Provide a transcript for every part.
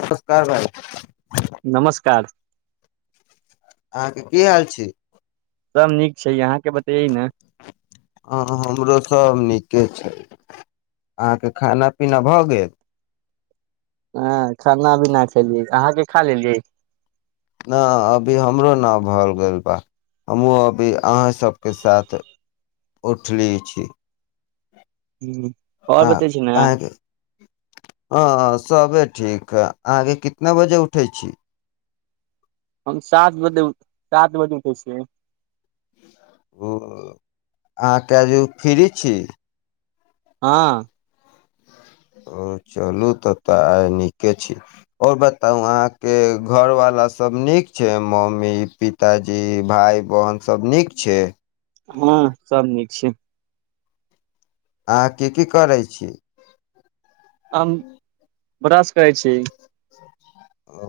नमस्कार भाई नमस्कार अहाँके की हाल छी सब नीक छै अहाँके बतैयै ने हँ हमरो सब नीके छै अहाँके खाना पीना भऽ गेल हँ खाना अभी ना खेलियै अहाँके खा लेलियै न अभी हमरो न भऽ गेल बा हमहूँ अभी अहाँ सभके साथ उठली छी ह आओर आ बतै छी ने अहें के हं सबे ठीक हइ अहाँके कितना बजे उठै छी हम सात बजे सात बजे उठय छीयै ओ अहाँके जे फ्री छी हां ओ चलू तऽ तऽ आइ नीके छी आ ओर बताउ अहाँके घरवाला सभ नीक छै मम्मी पिताजी भाय बहिनसभ नीक छै हँ सब नीक छै अहाँ की की करै छी अम ब्रश करै छी ओ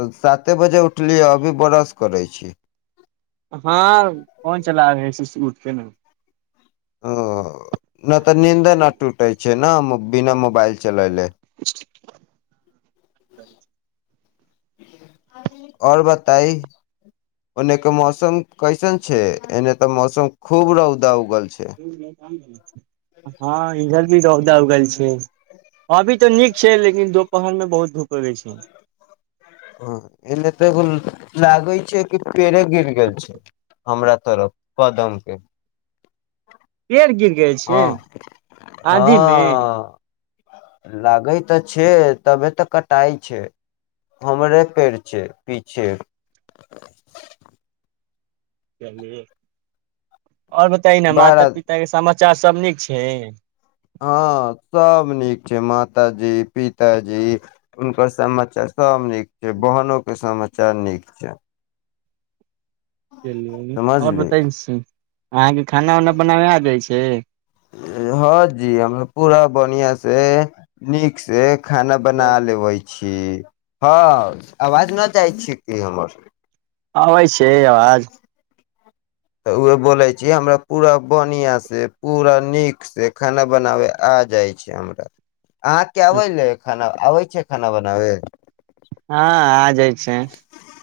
तऽ साते बजे उठलियै अभी ब्रश करै छी हँ फोन चला रहय से उठ के न ओ न तऽ नींदे न आ टूटे छै न बिना मोबाइल चलैले [inaudible] आओर बताय ओने के मौसम कैसन छै एने तऽ मौसम खूब रौदा उगल छै हँ इधर भी रौदा उगल छै अभी तऽ नीक छै लेकिन दोपहरमे बहुत धूप रहय छै हं एने तऽ एगो लागै छै कि पेड़े गिर गेल छै हमरा तरफ कदम के पेड़ गिर गेल छै हँ आंधी मे हँ लागै तऽ छै तबे तऽ कटाइ छै हमरे पेड़ छै पीछे चलिय और बताय न माता बड़ा पिता के सम च्चा सब नीक छै हँ सब नीक छै माताजी पिताजी हुनकर समाचार सब नीक जे बहनो के समा चार नीक छै चलिय आओर समझली बताय अहाँकें हँ जी हमरा पूरा बनियां से से नीक से खाना बना हेलो लेबय छी हँ आवाज न जाहइ छिय कि हमर अबै छै के आवाज तऽ उह बोलै छी हमरा पूरा बढ़िआँसँ पूरा नीकसँ खाना बनाबै आ जाइ छै हमरा आहा के हँ अबै ले खाना आबैछै खाना बनाबै हँ आ जाइ छै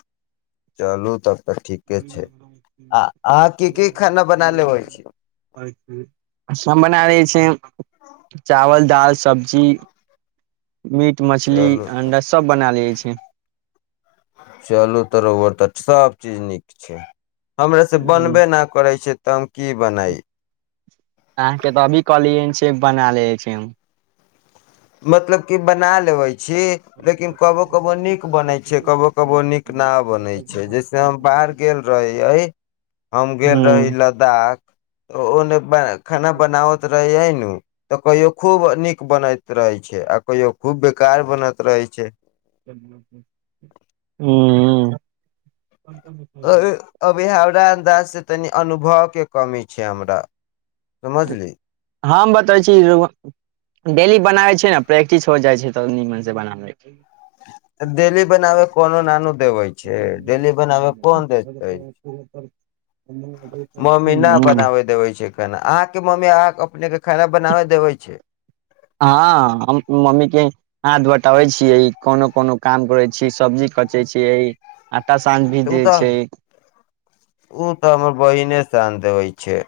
[inaudible] छै आ अहाँ की की खाना बना लेबै छी सब बना दै छै चावल दालि सब्जी मीट मछली चलू अंडा सभ बना लेैत छै चलू तोरोबर तऽ सभ चीज नीक छै हमर से बनबे अहाँके नहि करै छै त की बनय अहाँके तऽ अभी कहलियै से बना ले छी मतलब की बना लेबै छै लेकिन कबो कबो नीक बनै छै कबो कबो नीक न बनै छै जैसे हम बाहर गेल रही हम गेल रही लद्दाख ओने बरा खाना बनाबत रहै ने [unintelligible] तऽ कहियौ खूब नीक बने रहै छै आ कहियो खूब बेकार बनत रहै छै ह [unintelligible] अ अभहार र [unintelligible] से तनी अनुभव के कमी छै हमरा समझली हम बतबै छी राउआ डेली बनाबै छीियै ने प्रै्टि हो जाइ छै तऽ नि मनसँ बनाबैके डेली बनाबे कोनो नानू देवे छै डेली बनाबे कोन देते मम्मी न बनाबे देवे छै केना आ मम्मी आ अपनेके हँ हम मम्मी के हाथ बटाबै छियै कोनो कोनो काम करै छीयै सब्जी कचे छीियै आ आटा शान भी तऽ ओ दै तऽ छै ओ तऽ हमर बहिने शान दे होइ छै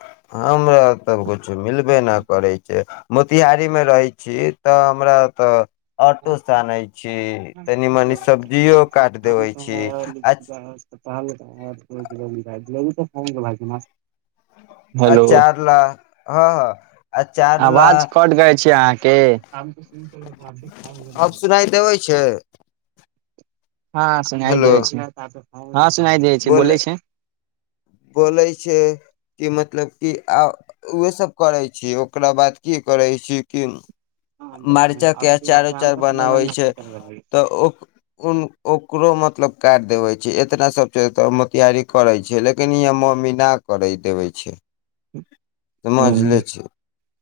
हमरा तछ किछु मिलबे नहि करै छै मोतिहारीमे रहै छी तऽ हमरा ओतऽ [inaudible] बी मनी तऽ सब्जियो काट देबै कम छी अच ल ने आ चार ला हँ हँ अचार ला आवाज कट गय छी अहाँके त क त अब सलड सुनाइ देबै छै हँ सुनाइ हेलो देब छै हँ सुनाइ देै छे बोल बोलै छै बोलै छै कि मतलब कि आ ओह सब करै छी ओकरा बाद की करै छी कि मर्चा के अचार उचार बनाबै छै तऽ ओ ओकरो मतलब काट देवै छैई एतना सब एतऽ में तैयारी करै छै लेकिन इंहा मम्मी ना करै देबै छैई ह समझले छैई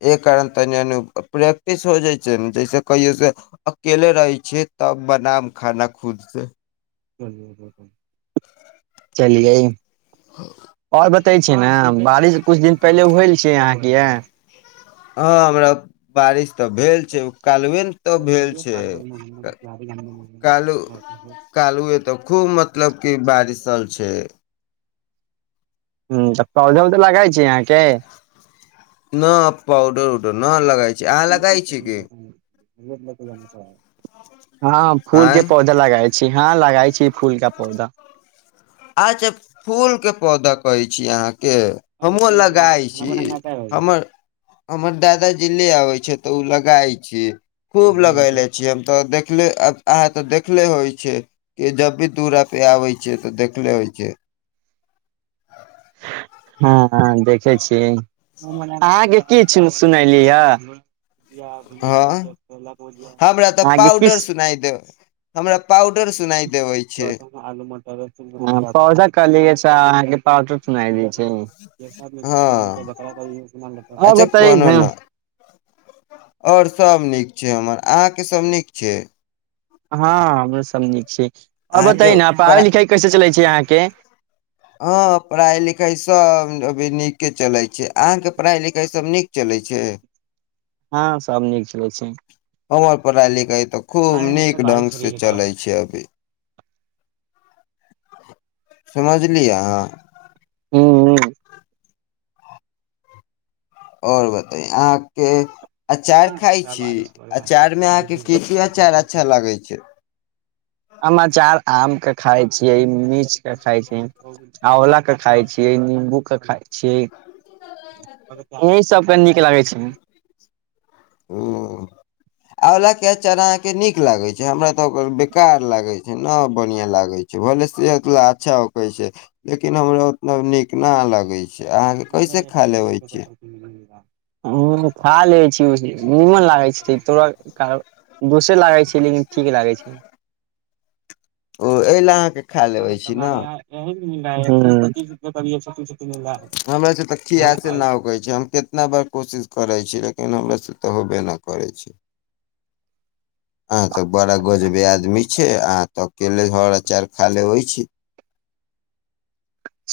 एहि कारण तनि मनि प्रैक्टिस हो जाइ छै ने जैसे कहियोसँ अकेले रहै छियै तब बनाब खाना खुदसँ चलिअई आओर बत बतै छै ने बारिश किछु दिन पहिले होयल छै अहाँके यंहा हँ हमरा बारिश तऽ भेल छै कालुए ने त भेल छै कालु कालुए तो खूब मतलब की बारिशल छै छै ह तऽ पौधे उधे लगइ छै अहाँके न पाउधो न लगा छै अहाँ लगइ छी की के ज छल हँ फूल के आँय पौधा लगाए छ हँ लगाइ छी फूल का पौधा अच्छा फूल के पौधा कहै छी अहाँके के हमहुँ लगाइ छी हमर हमर दादाजी ले आबै छथि तऽ ओ लगाइ छि खूब लगले छियै हम तऽ देख देखे अहा ते देखले होइ छै कि जब भी दूरा पे आबे छै त देख कल ओै छै हां हँ देखै छिअई आहां के किछु सुनैली हऽ हँ हमरा तऽ अहाँके की पाउडर सुनाइ दे हमरा पाउडर सुनाइ देबै छै हं तु सुनाई दै हँ छई और अच्छा बताइ कोनो हिल न आओर सभ नीक छै हमर अहाँके सभ नीक छै हँ हमरो सब नीक छियै और अहाँके बताई न पढ़ा पढ़ाई लिखाई कैसे चलै छै अहाँके हँ पढ़ाई लिखाइसभ अभी नीके चलै छै अहाँके पढ़ाइ लिखाईसभ नीक चलै छै हाँ सभ नीक चलै छै हमर पढाई लिखाई तऽ खूब नीक ढंग से चलै छै अभी समझलि आहां हू हू ओर बताइ अहाँके अचार खाइ छी अचार मे अहाँके कीके अचार अच्छा लागै छै हम अचार आम के खाय छियै मिर्च के खाय छियै आँवला के खाय छियै निंबू के खाय छियै ओहि सब बड नीक लागै छै हुँ आंवला के अचार अहाँ के नीक लागे छै हमरा तऽ ओकर बेकार लागे छै न बढ़िया लागे छै भले सेहत अच्छा होकै छै लेकिन हमरा उतना नीक न लागे छै अहाँके कैसे हमारे एक खा सौ तीस लेबै रुपए छी तके मिला हम खा लै छी नीमन लागैत छै तोरा दोसे लागैत छै लेकिन ठीक लागै छै ओ एहि लए अहाँके खा लेबै छी न [unintelligible] हमरा से तऽ खियासे न होकै छै हम केतना बार कोशिश करै छीयै ल हमरा से तऽ होबे नहि करै छै आह तऽ बड़ा गजबे आदमी छै आह तऽ अकेले हर अचार खा लेबहि छी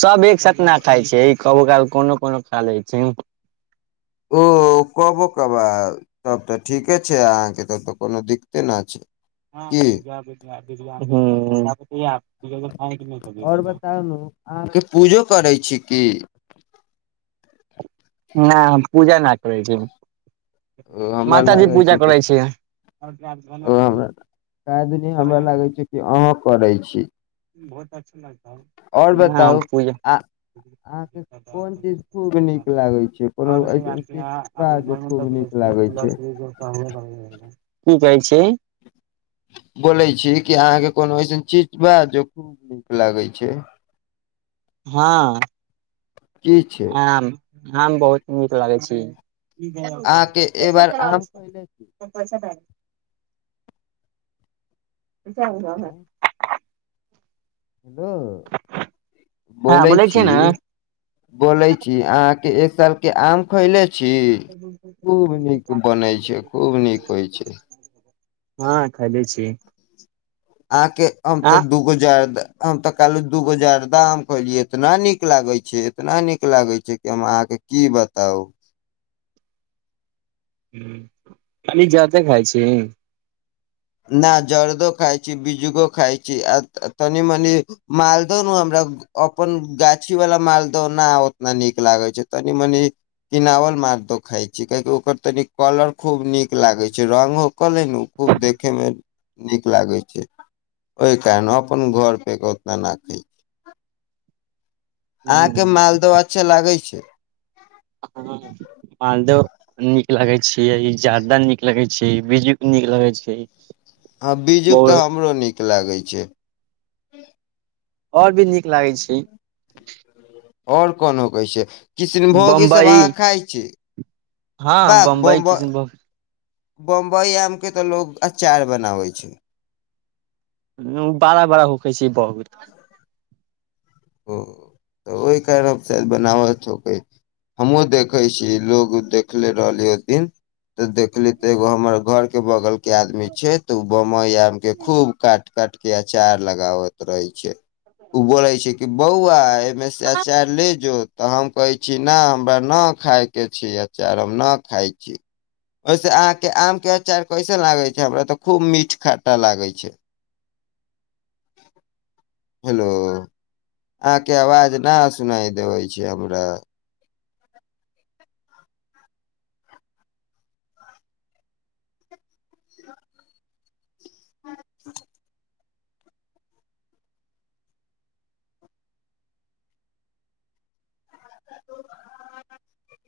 सब एक साथ न खाइ छै कबो काल कोनो कोनो खा लै छी ओ कबो कबार तब तऽ ठीके छै अहाँके तब तऽ कोनो दिक्ते न छै हुँ की हुँ [unintelligible] ओर बताउ ने अहाँके पूजो करै छी की नहि हम पूजा न करै छी ओ हमरा माताजी लागे पूजा छै कि करै छी नहि ओ हमरा के दिन हमरा लागै छै कि अहाँ करै छी बहुत अच्छा लागतै ओर बताउ आ अहाँके कोन चीज खूब नीक लागै छै कोनो अइसन चीज बा जे खूब नीक लागै छै कहइ छै बोलै छी कि अहाँके कोनो अइसन चीज बा जे खूब नीक लागै छै हाँ की छै आम आम बहुत नीक लागै छी अहाँके ए बार आम खैले छी [unintelligible] आँय [inaudible] हेलो हँ बोलै छी छियै ने बोलै छी अहाँ के एक साल के आम खइले छै बनै छै खूब नीक होइ छै हँ खइले छी आके हम आ तऽ दूगो जार हम तक कल दुगो जर्दा आम खेलियई इतना निक लाग छै इतना निक लाग छै कि हम अहाँके की बताउ खाली जारदे खाइ छी नई जरर्दो खााय छी बिजुओ खाय छी आ तनि मनि मालदह ने हमरा अपन गाछी वला मालदह न उतना नीक लागैत छै तनी मनी किनावल मालदह खााय छी काहकि ओकर तनि कलर खूब नीक लागे छै रंगग ओकरलै ने खूब निक लगाई छई राखैमे नीक लागै छै ओहि कारण अपन घर पर ओतना राखै छी अहाँके मालदह अच्छे लागैत छै मालद नीक लगे छै जारदा नीक लगे छै बिजू नीक लगै छै आ बीजु तऽ बहुत हमरो नीक ीक लागै छै आओर भी नीक लागै छै आओर कोनो कहै छै किशनभोग ई सब बम्बई अहाँ खाय छीै हँ बम्बई किसन भोग बम्बइ आमके तऽ लोग अचार बनाबै छै बड़ा बड़ा होकै छै बहु ओ तऽ ओहि कारण शाय बनावट हमहुँ देखे छी लोग देखले रहली ओ दिन तऽ देखली तऽ एगो हमर घर के बगल के आदमी छै तऽ ओ बम बम्बई आम के खूब काट कट के अचार लगाबैत रहे छै उबो र छै कि बौआ मेसे अचार ले जो तऽ हम कहै छी नहि हमरा नहि खायके छै अचार हम नहि खाइ छी ओहिसँ अहाँके आमके अचार कैसन लागै छै हमरा तऽ खूब मीठ खट्टा लागै छै हेलो अहाँके आवाज ना सुनाय देबै छै हमरा हँ [unintelligible]